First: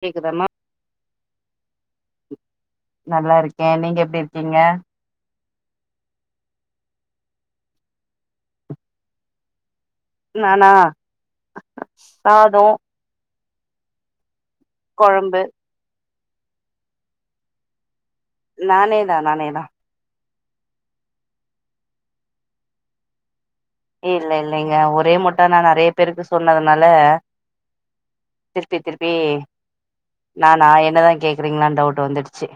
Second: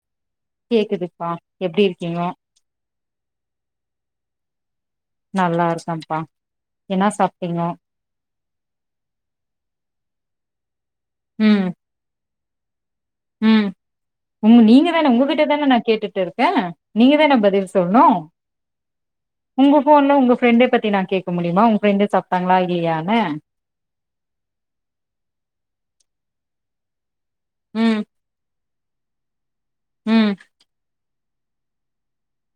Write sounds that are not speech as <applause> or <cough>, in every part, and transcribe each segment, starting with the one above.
கேக்குதா மா கேக்குதுங்பா எப்டி இருக்கீங்கோ நல்லா இருக்கே நீங்க எப்டி இருக்கீங்க நல்லா இருக்கப்பா என்னா சாப்டிங்கோ நானா ம் சாதோ ம் உங் நீங்க தானே கொழம்பு உங்ககிட்ட தான நா கேட்டுட்டு இருக்கே நீங்க தானே பதில் சொல்ணு நானே தா நானே தா இப்போன்னு உங்க ஃப்ரெண்ட பத்தி நா கேக்க முடியுமா உங்க ஃப்ரண்டு சாப்ட்டாங்களா இல்லையானு இல்ல இல்லங்க ஒரே மொட்டா நா நெறய பேருக்கு சொன்னதுனால ம் திருப்பி திருப்பி ம் நானா என்னதா கேக்குறீங்களான்னு டவுட் வந்துடுச்சு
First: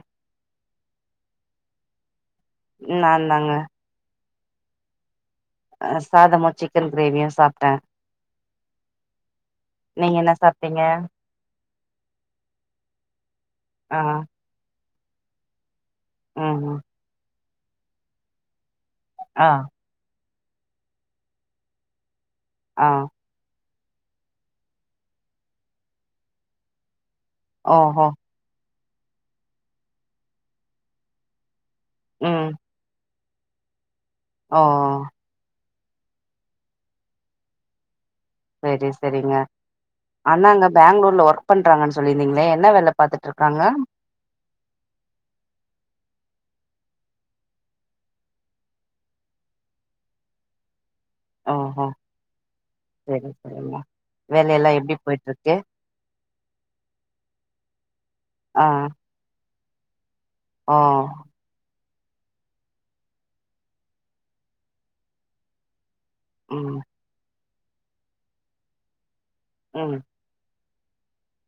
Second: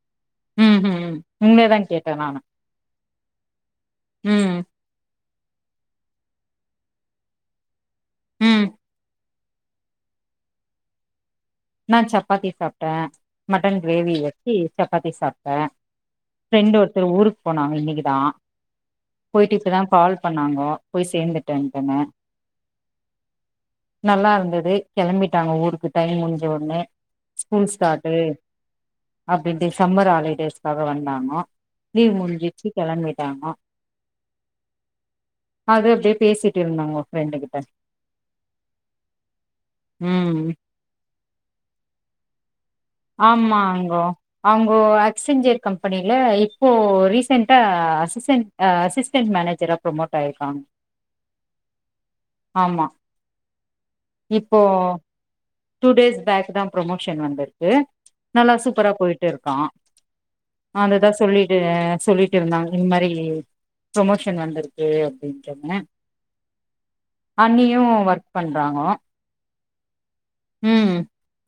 ம் ஹு ம் உங்ள தா கேட்ட நா நா தாங்க ம் அ சாதமு சிக்கன் கிரேவியு சாப்ட்டே ம் நீங்க என்ன சாப்ட்டீங்க நா சப்பாத்தி சாப்ட்டே மட்டன் ஆ கிரேவி வச்சு சப்பாத்தி சாப்ட்டே ம் ஃப்ரெண்ட் ம். ஒருத்தர் ஊருக்கு போனாங்க இன்னைக்குதா ஆ போயிட்டு இப்பதா கால் பண்ணாங்கோ போய் சேந்துட்டேன்டனு ஆ நல்லா இருந்தது கெளம்பிட்டாங்க ஊருக்கு டைம் முடிஞ்ச ஒட்னே ஸ்கூல் ஓஹோ ஸ்டாட்டு அப்டின்ட்டு சம்மர் ஹாலிடேஸ்காக வந்தாங்க லீவ் ம் முடிஞ்சிச்சி கெளம்பிட்டாங்க ஆ அது அப்டியே பேசிட் இருந்தாங்கோ ஃப்ரெண்டு கிட்ட செரி செரிங்க ம் அண்ணாங்க பேங்களூர்ல ஒர்க் பண்றாங்கன் சொல்லிருந்தீங்ளே என்ன வேல பாத்துட்டு இருக்காங்க ஆமாங்கோ அவுங்கோ ஆக்ஸ்சஞ்சர் கம்பனியில இப்போ ரீசண்ட்டா அசிஸன் அ அசிஸ்டன்ட் மேனேஜரா ப்ரோமோட் ஆயிருக்காங் செரி செரிங்க இப்போ டூ டேஸ் பேக் தா ப்ரோமோஷன் வந்த து நல்லா ஆ சூப்பரா போய்ட்டு இருக்கா ஓ அந்ததா சொல்லிட்டு சொல்லி ட்ருந்தாங்க இந் மாரி ப்ரோமோஷன் வந்திருக்கு அப்டின் சொன்ன ம் அன்னியு ஒர்க் பண்றாங்க ம் ம்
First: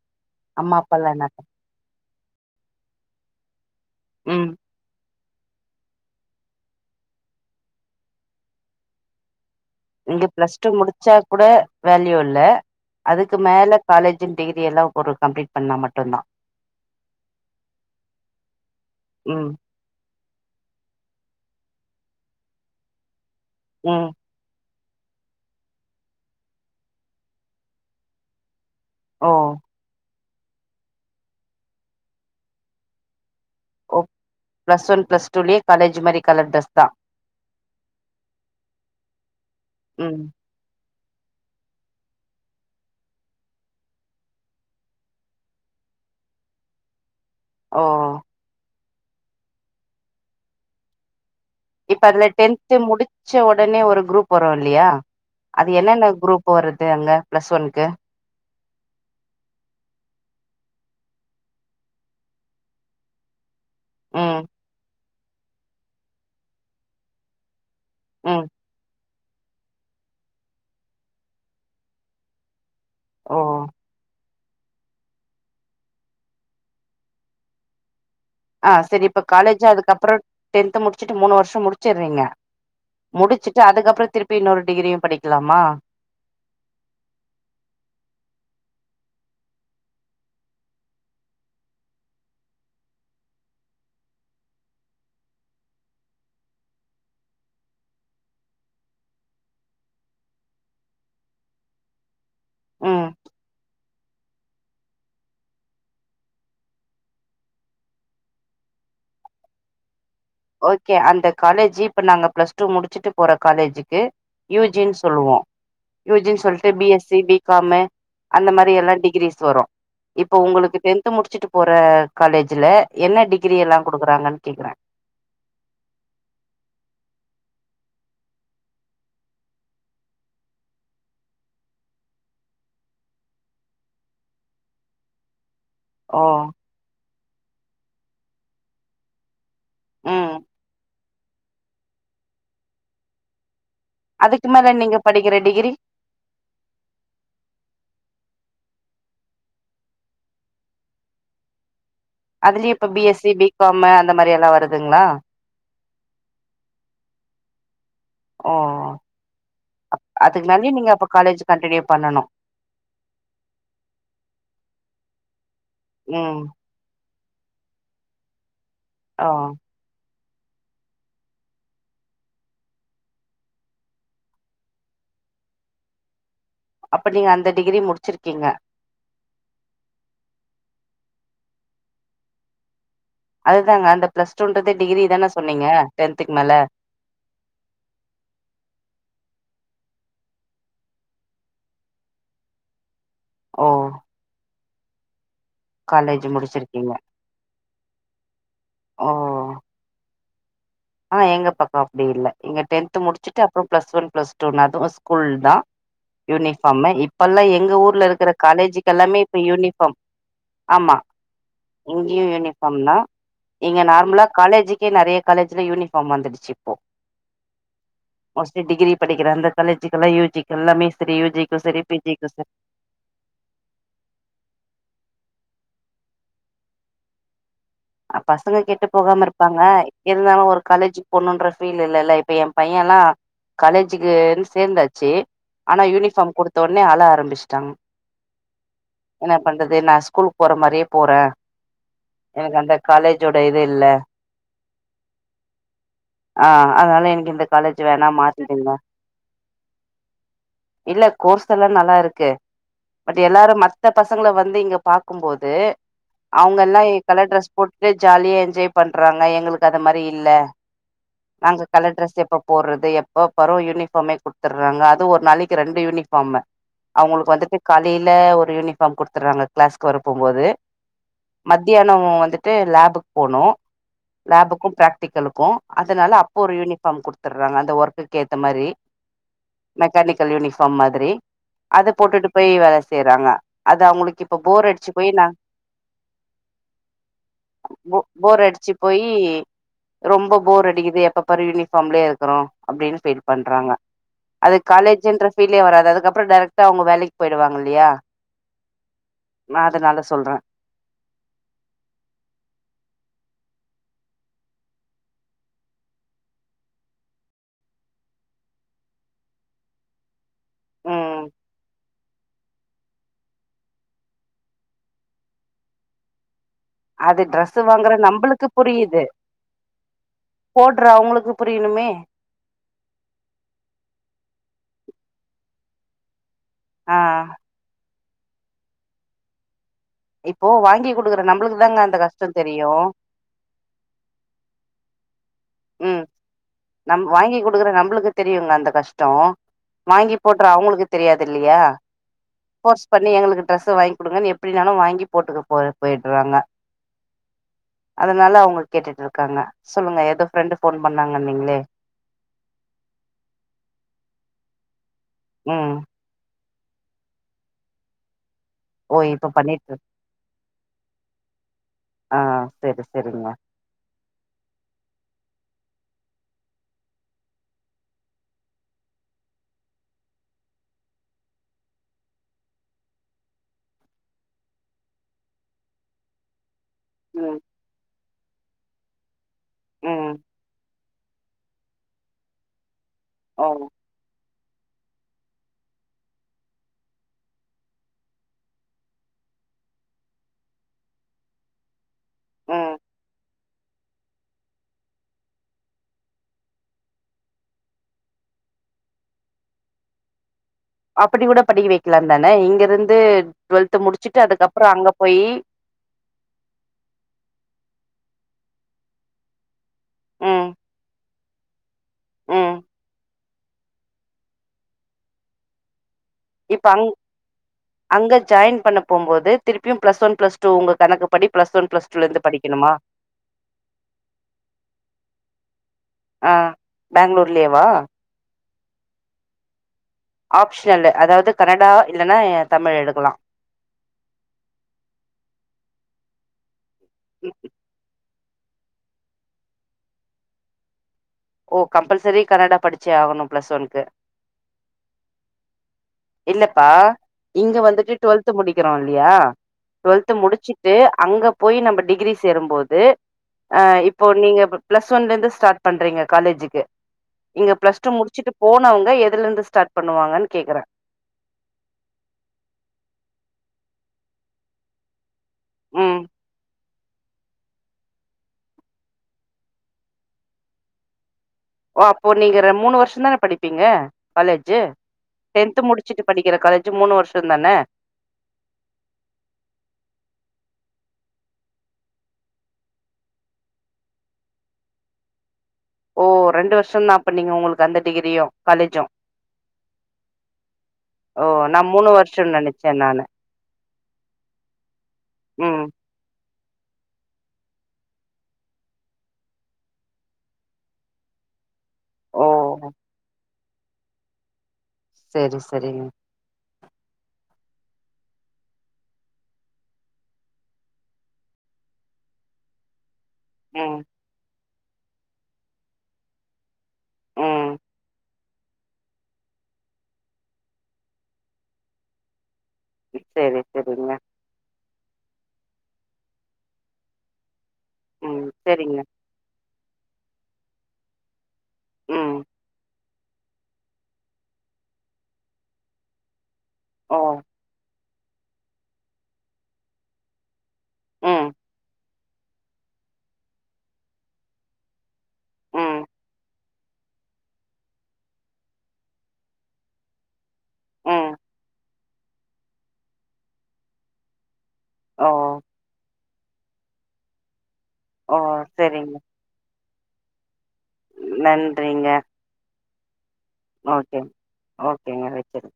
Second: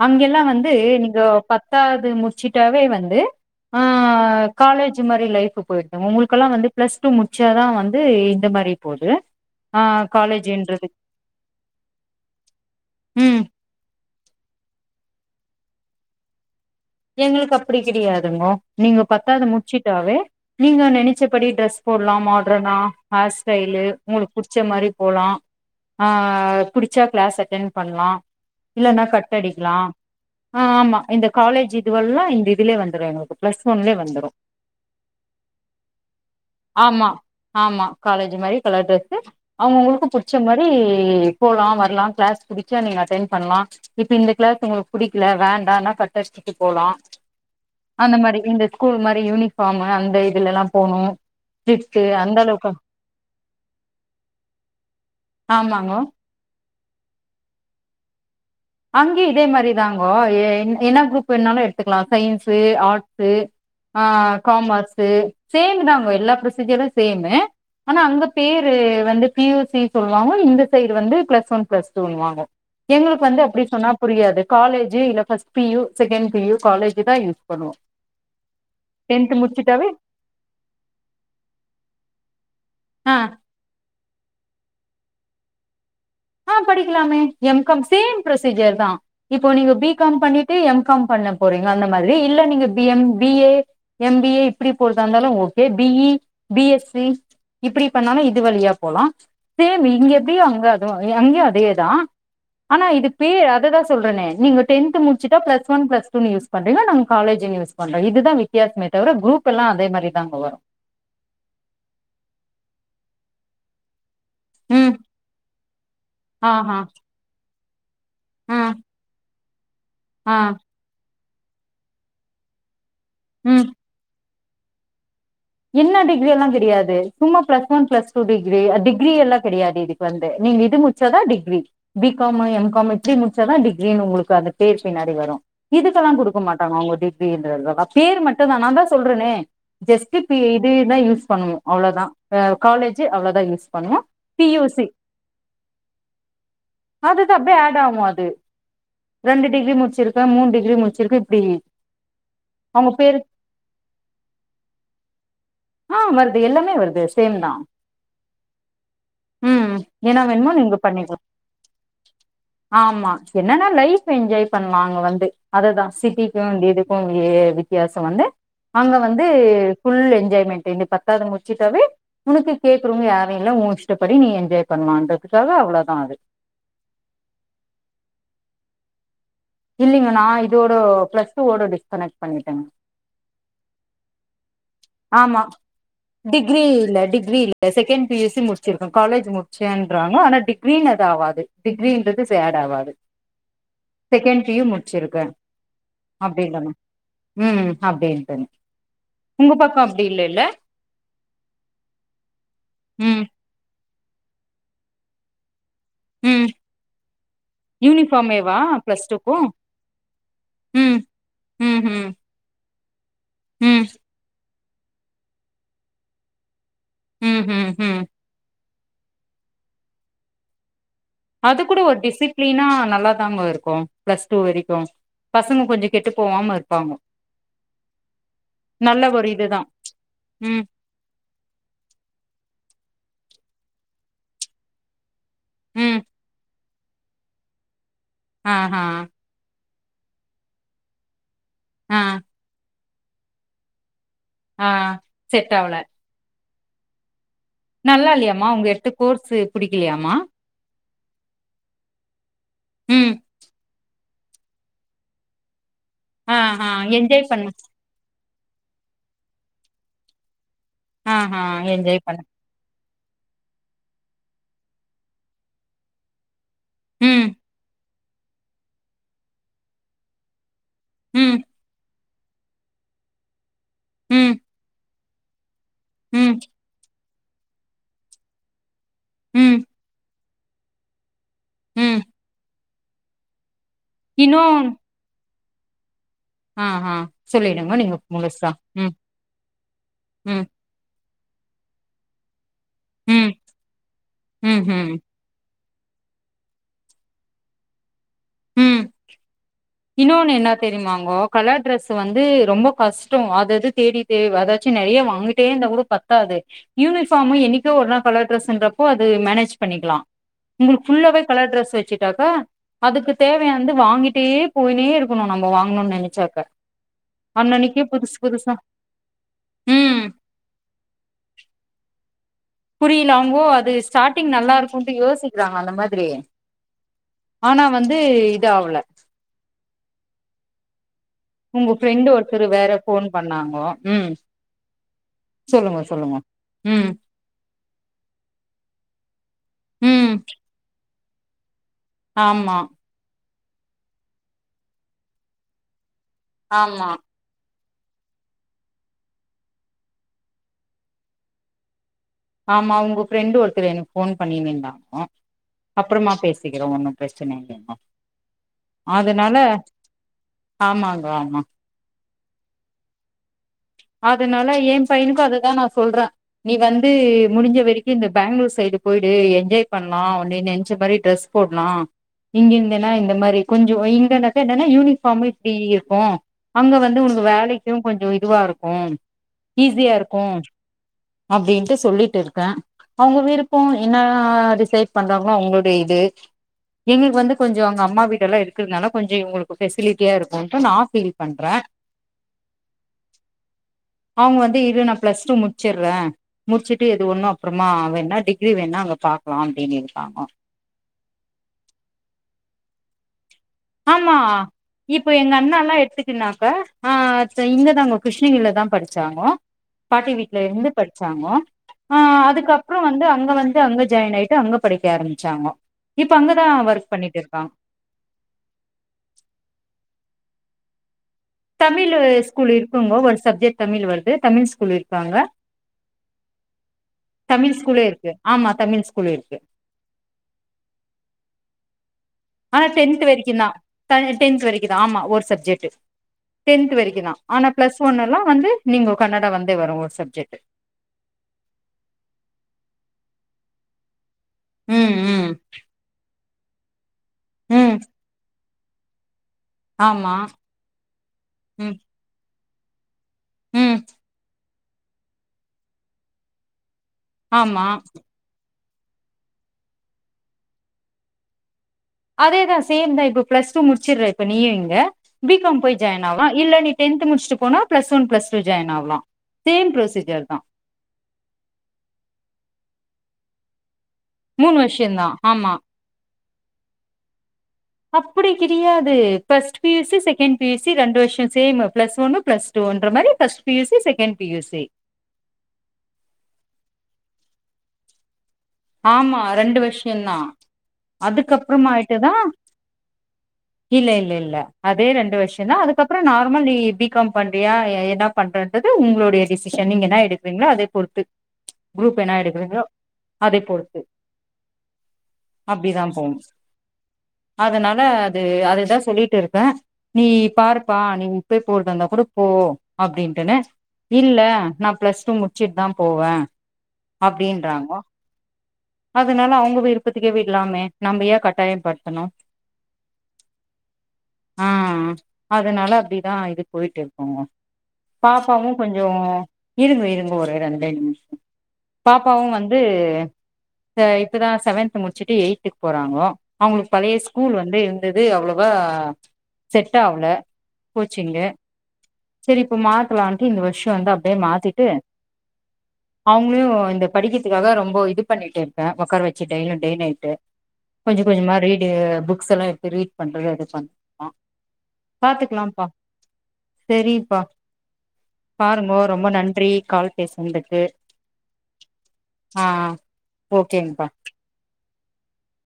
அங்கெல்லா வந்து அம்மா அப்பாலா நீங்கோ என்ன பண்- பத்தாவது முடிச்சிட்டாவே வந்து ஆ ம் காலேஜ் மாரியே லைஃப் போய்டு உங்களுக்கெல்லா வந்து பிளஸ் டூ முடிச்சாதா வந்து இந்த மாரி போது ஆ இங்க பிளஸ் டூ காலேஜ்ன்றது முடிச்சா கூட வேல்யூ இல்ல அதுக்கு ம் மேல காலேஜு டிகிரி எல்லா ஒரு கம்ப்ளீட் பண்ணா மட்டு தா எங்களுக்கு அப்டி கிடையாதுங்கோ நீங்க பத்தாது ம் முட் ச்சிட்டாவே நீங்க நெனச்சபடி ட்ரெஸ் போட்லா மாடர்னா ஹேர் ஸ்டைலு ம் உங்களுக் புடிச்ச மாரி போலா ஆ புடிச்சா கிளாஸ் அட்டன் பண்லா இல்லனா ஓ கட் அடிக்லா ஆ ஆமா இந்த காலேஜ் இதுவெல்லா இந்த இதுலயே வந்துரு எங்களுக்கு பிளஸ் ஒன்லயே ஓ வந்துரு பிளஸ் ஒன் பிளஸ் டூலயே காலேஜ் மாரி கலர் ட்ரெஸ் தா ஆமா ஆமா காலேஜ் மாரி கலர் டிரெஸு அவுங்க அவுங்களுக்கு ம் புடிச்ச மாரி போலா வரலா கிளாஸ் புடிச்சா நீங்க அட்டெண் பண்லா இப்ப இந்த கிளாஸ் உங்களுக்கு புடிக்ல வேண்டானா கட் அடிச்சிட்டு போலா ஓ அந்த மாரி இந்த கூல் மாரி யூனிஃபாமு அந்த இதுலலா போணு இப்ப ஸ்ட்ரிக்ட்டு அதுல அந்த அளவுக்கு டென்து முடிச்ச ஒடனே ஒரு குரூப் வரு இல்லியா அது ஆமாங்கோ என்னென்ன குரூப் போறது அங்க பிளஸ் ஒன்க்கு அங்கே இதே மாரி தாங்கோ எ என் என்னா குரூப் வேனாலு எடுத்துக்லா சயின்ஸு ஆர்ட்ஸு ஆ ம் காமர்ஸு சேமு தாங்கோ எல்லா ப்ரொசீஜரு சேமு ஆனா அங்க ம் பேரு வந்து பி யு சி சொல்வாங்கோ இந்த சைடு வந்து பிளஸ் ஒன் பிளஸ் டூனு வாங்க எங்களுக்கு வந்து அப் ஓ சொன்னா புரியாது காலேஜு இல்ல first PU second PU college தா யூஸ் பண்ணுவோ ஆ செரி இப்ப டென்த் காலேஜி முடிச்சுட்டாவே அதுக்கப்றோ டென்த் முடிச்சுட்டி மூணு வருஷோ முடிச்சிறீங்க ஆ முடிச்சிட்டு அதுக்கப்புற திருப்பி இன்னொரு டிகிரியு படிக்லாமா ஆ படிக்கலாமே எம் காம் சேம் ப்ரொசீஜர் தா இப்போ நீங்க பி காம் பண்ணிட்டு எம் காம் பண்ண போறீங்க அந்த மாதிரி இல்ல நீங்க B M B A M B A இப்டி போறதா இருந்தாலு okay B E B S C இப்டி பண்ணாலு இது வழியா போலா சேம் இங்க எப்டியோ அங்க அதுவு அங்கயு அதேதா ஆனா இது ம் பேர் அததா சொல்றனே நீங்க டென்து முடிச்சிட்டா பிளஸ் ஒன் பிளஸ் டூ னு யூஸ் பண்றீங்கோ நாங்க காலஜ் யூன்வர்ஸ் பண்றோ இது தா வித்யாசமே தவிர குரூப் எல்லா அதே மாரி தாங்கோ வரு ஓகே அந்த காலேஜி இப்ப நாங்க பிளஸ் டூ முடிச்சுட்டு போற காலேஜுக்கு யூ ஜின் ம் சொல்லுவோ யூ ஜி சொல்ட்டு ஆஹா பி எஸ் சி பி கா மு அந்த ஆ மாதிரி எல்லா டிகிரிஸ் வரும் ஆ இப்ப உங்களுக்கு டென்த் முடிச்சுட்டு போற காலேஜ்ல என்ன ம் டிகிரி எல்லா குடுக்குறாங்கன் கேக்குறேன் என்ன டிகிரி எல்லா கிடையாது சும்மா plus one plus two degree degree எல்லா கிடையாது இது வந்தே நீங்க இது முடிச்சி தா டிகிரி பி காமு எம் காமு இப்படி முடிச்சாதா டிகிரின் உங்களுக்கு அந்த பேர் பின்னாடி வரும் இதுக்கெல்லா ஓ குடுக்க மாட்டாங்க அவுங்க டிகிரின்றதுல்லா பேர் மட்டும் தா நா தா சொல்றேனே ஜ இதே ம் இதுதா யூஸ் பண்ணுவோ அவ்வளோதா காலேஜ் அவ்வளோதா யூஸ் பண்ணுவோ பி அதுக்கு யூ மேல சி நீங்க படிக்கிற டிகிரி அது அது அப்படியே ஆட் ஆகும் அது ரெண்டு டிகிரி முடிச்சிருக்கா மூணு டிகிரி முச்சிருக்கா இப்படி அதுலயு இப்ப பிஎஸ்சி பிகாமு அந்த மாரி எல்லா வருதுங்களா ஆ வருது எல்லாமே வருது சேம் தா ஓ ம் அப் என்ன அதுக்கு வேணுமோ மேலயு நீங்க பண்ணிக் அப்போ காலேஜ் கண்டினியூ பண்ணணு ஆமா என்னன்னா லைஃப் என்ஜாய் பண்ணலா அங்க வந்து அததா ம் சிட்டிக்கும் வேண்டியது வித்தியாசம் வந்து அங்க வந்து ஆ ஃபுல் என்ஜாய்மெண்ட்டு இங்க பத்தாவது முடிச்சிட்டாவே உனக்கு கேக்குறவுங்க யாரும் இல்ல உன் இஷ்டப்படி நீ என்ஜாய் பண்ணுவான்றதுக்காக அவ்வளோதா அது அப்ப நீங்க அந்த டிகிரி முடிச்சிருக்கீங்க இல்லைங்க நா இதோட பிளஸ் டூவோட டிஸ்கனெக்ட் பண்ணிட்டேங்க அதுதாங்க அந்த பிளஸ் டூன்றதே டிகிரி தான ஆமா சொன்னீங்க டென்த்துக்கு மேல டிகிரி இல்ல டிகிரி இல்ல செகண்ட் பிஎஸ்சி முடிச்சிருக்க காலேஜ் முடிச்சேன்றாங்க ஆனா டிகிரின் அது ஆகாது டிகிரன்றது சேட் ஆகாது ஓ செகண்டியும் முடிச்சிருக்கேன் காலேஜ் அப்படி இல்லமா முடிச்சிருக்கீங்க உம் அப்டின்ட்டுனு ஓ உங்க பக்கம் அப்டி இல்லல்ல ஆ எங்க பக்கம் அப்படி இல்ல இங்க டென்த் ம் முடிச்சுட்டு அப்புறம் பிளஸ் ஒன் பிளஸ் டூ அதுவு ஸ்கூல் தா ம் யூனிஃபார்ம்மு இப்ப எல்லா எங்க ஊர்ல இருக்குற யூனிஃபார்மேவா காலேஜுக்கு பிளஸ் எல்லாமே டூக்கு இப்ப யூனிஃபார்ம் ஆமா ம் ம் ம் இங்கயும் யூனி ஃபார்ம்னா இங்க ம் நார்மலா காலேஜுக்கே நிறைய காலேஜ்ல யூனிஃபார்ம் வந்துடுச்சு இப்போ ம் ம் உம் மோஸ்ட்லி டிகிரி படிக்கிற அந்த காலேஜிக்குல்லாம் யூஜிக்கு எல்லாமே சரி யூஜிக்கு சரி பிஜிக்கு சரி காங்க இருக்கு பிளஸ் டூ வரைக்கும் பசங்க கொஞ்சோ கெட்டு போவாம இருப்பாங்க பசங்க கெட்டு நல்ல போகாம ஒரு இதுதா இருப்பாங்க இருந்தாலும் ஒரு ம் காலேஜ் போணுன்ற ஃபீல் இல்லல்ல இப்ப என் பையன் எல்லா காலேஜுக்குன்னு சேர்ந்தாச்சு ஆனா ம் யூனிஃபார்ம் குடுத்த உடனே ஆழ ஆரம்பிச்சிட்டாங்க அ ஆ என்ன பண்றது நா ஸ்கூலுக்கு போற மாரியே போற ஆ எனக்கு அந்த காலேஜோட இது இல்ல ஆ செட் ஆவல ஆ அதனால எனக்கு இந்த காலேஜ் வேணா நல்லா இல்லையாமா அவுங்க மாத்திடுங்க எடுத்து கோர்ஸு புடிக்கலையாமா இல்ல கோர்ஸ் எல்லா நல்லா இருக்கு ம் பட் எல்லாரும் மத் த பசங்கள வந்து இங்க பாக்கும்போது ஆ அவுங்க ஹா எல்லா என்ஜாய் கலர் பண்ணு ட்ரெஸ் போட்டு ஜாலியா என்ஜாய் பண்றாங்க எங்களுக்கு அத மாரி இல்ல ஆ ஹா நாங்க கலர் என்ஜாய் ட்ரெஸ் பண்ணு எப்ப போட்றது எப்ப பற யூனிஃபார்மே குடுத்துட்றாங்க அது ஒரு நாளைக்கு ரெண்டு யூனிஃபார்மு ம் அவங்ளுக்கு வந்துட்டு காலைல ஒரு யூனிஃபார்ம் குடுத்துடுறாங்க க்ளாஸ்க்கு வரப்போம் போது ம் மத்தியான வந்துட்டு லேபுக்கு போனு ம் லேபுக்கு ப்ராக்டிக்கலுக்கு அதனால அப்போ ம் ஒரு யூனிஃபார்ம் குடுத்துடுறாங்க அந்த ஒர்க்கக்கு ஏத்த மாரி ம் மெக்கானிக்கல் யூனிஃபார்ம் மாதிரி அத ம் போட்டுட்டு போய் வேல செய்றாங்க அத அவங்களுக்கு இப்ப இன்னு போர் அடிச்சு போய் நா ம் ஹம் சொல்லிடுங்க நீங்க போ போர் முழுசா அடிச்சு போயி ரொம்ப ம் போர் அடிக்குது எப்ப பாரு யூனிஃபாம்லயே இருக்கறோ அப்டின்னு ஃபீல் ம் பண்றாங்க. அது ம்ஹ்ம். காலேஜ்ஜுன்ற ஃபீலே வராது அதுக்கப்பறொ டேரெக்டா அவங்க வேலெக் போய்டுவாங்க இல்லயா ம் இன்னொன்னு சொல்றேன் என் தெரிமாங்கோ கலர் ட்ரெஸ் வந்து ரொம்ப கஷ்டோ அது அது தேடி தே அதாச்சு நெறையா வாங்கிட்டே இருந்த கூட பத் தாது. யூனிஃபாம்மு என்னெக்கோ ஒரு நாள் கலர் ட்ரெஸ்ன்றப்போ அது மேனேஜ் பண்ணிக்லா உங்களுக்கு ஃபுல்லாவே ம் கலர் ட்ரெஸ் வச்சுட்டாக்கா அதுக்கு தேவயானது வாங்கிட்டே போய்னே இருக்கணு நம்பொ வாங்கணுனு நெனச்சாக்க அது ட்ரெஸ்சு வாங்குற நம்புளுக்கு புரியுது ம். போட்ற அவ்ங்களுக்கு புரினுமே புரிலாங்கோ அது ஸ்டார்ட்டிங் நல்லா இருக்கூன்டு யோசிக்றாங்க அந்த மாதிரி ஆ ஆனா வந்து இது ஆவுல இப்போ வாங்கி குடுக்குற நம்மளுக்கு உங்க தாங்க அந்த ஃப்ரெண்டு கஷ்டோ ஒருத்தரு வேற தெரியு ஃபோன் பண்ணாங்கோ ம் சொல்லுங்கொ ம் சொல்லுங்கொ நம் வாங்கி குடுக்குற நம்மளுக்கு தெரியுங்க அந்த கஷ்டோம். ம் வாங்கி போட்ற அவுங்களுக்கு தெரியாது இல்லையா ஆமா ஃபோர்ஸ் பண்ணி எங்களுக்கு ட்ரெஸ்சு வாங்கி குடுங்கன் எப்டினாலு வாங்கி போட்டுக்க போ போய்ட்ராங்க ஆமா அதனால அவ்ங்க கேட்டுட்டு இருக்காங்க. சொல்லுங்க ஏதோ ஃப்ரெண்டு ஃபோன் பண்ணாங்கன்னீங்களே ஆமா உங்க ஃப்ரெண்டு ஒருத்தரு எனக்கு ஃபோன் பண்ணுனீங்களாக்கோ ம் அப்றமா பேசிக்கிறோ ஒன்னு ப்ரச்சன இல்லங்கோ ஓ இப்ப அதுனால பண்ணிட்டு இரு- ஆமாங்க ஆமா ஆ செரி செரிங்க அதனால ஏ பையனுக்கு அதுதா நா சொல்றே நீ வந்து முடிஞ்ச வரக்கு இந்த பேங்ளூர் சைடு போயிடு என்ஜாய் பண்ணலா அப்டி நெனச்ச மாரி ட்ரெஸ் போட்லா இங்க இருந்தின்னா இந்த மாரி கொஞ்சொ இங்கனாக்க என்னன்னா யூனிஃபாம்மு இப்டி இருக்கு அங்க வந்து உனக்கு ம் வேலெக்கு கொஞ்சொ இதுவா இருக்கு ஈஸியா ம் இருக்கு அப்டின்ட்டு சொல்லிட்டு இருக்கே. அவங்க ஓ விருப்பொ என்ன அது செ பண்றாங்களோ அவ்ங்களுடைய இது எங்களுக்கு வந்து கொஞ்சொ அங்க அம்மா வீடெல்லா இருக்றனால கொஞ்சொ இவ்ங்களுக்கு ஃபெசிலிட்டியா இருக்கூன்ட்டு நா ஃபீல் பண்றே ம் அவ்ங்க வந்து இரு நா ப்ளஸ் டூ முட்ச்சிற்ற முட்ச்சுட்டு எது ஒன்னு அப்றோமா வேணா டிகிரி வேண்ணா அங்க பாக்லா அப்டினு இருக்காங்கோ அப்பிடி கூட படிக்க வெக்கெலா தான. இங்க இருந்து ட்வல்த் முடிச்சுட்டு அதுக்கப்பறோ அங்க போயி னால எட்த்து தினாக்க ஆ த இங்கதாங்க கிருஷ்ணகிரில தா படிச்சாங்கோ பாட்டி வீட்ல ம் இருந்து படிச் சாங்கோ. ஆ ம் அதுக்கப்பறோ வந்து அங்க வந்து அங்க ஜாய்ன் ஆய்ட்டு அங்க படிக்க ஆரம்பிச்சாங்கோ இப்ப அங்கதா இப்ப அங் வர்க் பண்ணிட்டு இருக்காங் அங்க ஜாய்ன் பண்ண போம்போது திருப்பியு ப்ளஸ் ஒன் ப்ளஸ் டூ உங்க கணக்கு படி பிளஸ் ஒன் பிளஸ் தமிழு டூல இருந்து ஸ்கூல் படிக்கணுமா இருக்குங்கோ ஒரு சப்ஜெக்ட் தமிழ் வருது தமிழ் ஸ்கூல் இருக்காங்க ஆ தமிழ் பேங்ளூர்லேவா ஸ்கூலே இருக்கு ஆமா தமிழ் ஸ்கூல் இருக்கு ஆப்ஷ்னல்லு அதாவது கனடா இல்லனா ஆனா டென்த் வெரிக்குந்தா த டென்த் வரிக்குதா ஆமா ஒரு சப்ஜெட்டு டென்த் வரிக்குதா ஆனா ப்ளஸ் ஒன் எல்லா வந்து நீங்கோ கன்னடா வந்தே வரு ஒரு சப்ஜெட்டு ஓ கம்பல்சரி கன்னடா படிச்சே ஆகணு ப்ளஸ் ஒன்க்கு ம் ம் ம் இல்லப்பா இங்க வந்துட்டு டட ட்வெல்த்து முடிக்கறோ இல்லியா ட்வெல்த்து ஆமா முடிச்சுட் டு அங்க போயி ம் நம்ம டிகிரி சேரும்போது அ ம் இப்போ நீங்க ப ப்ளஸ் ஒன்லந்து ஸ்டாட் பண்றீங்க காலேஜுக்கு இங்க ஆமா ப்ளஸ் டூ முடிச்சுட்டு போனவங்க எதுலந்து ஸ்டாட் பண்ணுவாங்கன் கேக்குறே அதேதா சேம் தா இப்ப ப்ளஸ் டூ முடிச்சுட்ற இப்ப நீயு இங்க பி காம் போயி ம் ஜாய்ன் ஆவ இல்ல நீ டென்த்து முட்ஷ்ட்டு போனா plus one plus two join ஆவலா சேம் ப்ரொசீஜர் தா ஓ அப்போ நீங்க ரெ மூணு வருஷந்தான படிப்பீங்க மூணு காலேஜு வருஷந்தா ஆமா டென்த்து முடிச்சிட்டு படிக்கிற காலேஜு மூணு வருஷந்தான அப்பிடி கிடயாது ஃபஸ்ட் பியூசி செகண் பியூசி ரெண்டு வருஷ சேமு ப்ளஸ் ஒன்னு ப்ளஸ் டீ ன்ற மாரி ஃபஸ்ட் பியூசி செகண் பியூசி ஓ ரெண்டு வருஷந்தா அப்ப நீங்க உங்களுக்கு அந்த டிகிரியு காலேஜு ஆமா ரெண்டு வருஷ்யந்தா ஓ நா மூணு அதுக்கப்புறமாயிட்டுதா வருஷம்னு நெனைச்சே நானு இல்ல இல்ல இல்ல அதே ரெண்டு வருஷந்தா ம் அதுக்கப் புற நார்மல் நீ பிகாம் பண்றியா எ என்னா பண்றன்றது உங்ளுடைய டிசிஷன் நீங்க என்னா எடுக்றீங்ளோ அதை பொறுத்து க்ரூப் என்னா ஓ எடுக்றீங்களோ அதைப்பொறுத்து செரி செரிங்க அப்டிதா போனு அதனால அது அதுதா சொல்லிட்டு இருக்கே நீ பாருப்பா நீ உப்பே போறதா இந்தா கூட போ அப்டின் டனே ம் இல்ல நா ப்ளஸ் டூ முட்ச்சுட்தா போவ ம் அப்டின்றாங்கோ அதனால அவங்க விருப்பத்துக்கே விட்லாமே நம்ப ஏ கட்டாய பட்த்தணு செரி செரிங்க ஆ அதனால அப்டிதா இது போய்ட்டு இருக்கோங்க ம் பாப்பாவு செரிங்க கொஞ்சோ இருங்க இருங்கோ ஒரு ரெண்டே நிம்ஷோ ம் பாப்பாவு வந்து அ இப்பதா செவன்த்து முட்ச்சுட்டு எய்த்துக் போறாங்கோ அவங்களுக் பழைய ஓ ஸ்கூல் வந்து இதுது அவ்ளோவா செட்டாவல கோச்சிங்கு ம் செரி இப்ப மாத்தலான்ட்டு இந்த வருஷோ வந்து அப்டே மாத்திட்டு ம் அவங்ளியு இந்த படிக்கிற்துக்காக ரொம்போ இது பண்ணிட்டு இருப்ப ஒக்கார வெச்சு டெய்லி டெய்லிட்டு கொஞ்ச ம் கொஞ்சமா ரீடு புக்ஸெல்லா எடுத்து ரீட் பண்றது அது <inaudible> ஓ பாத்துக்கலாம்ப்பா செரிப்பா ஓ பாருங்கோ செரிங்க ரொம்ப நன்றி கால் பேசன்துக்கு நன்றிங்க ஓகேங்ப்பா ஓகேங் ஓகேங்க வச்சறே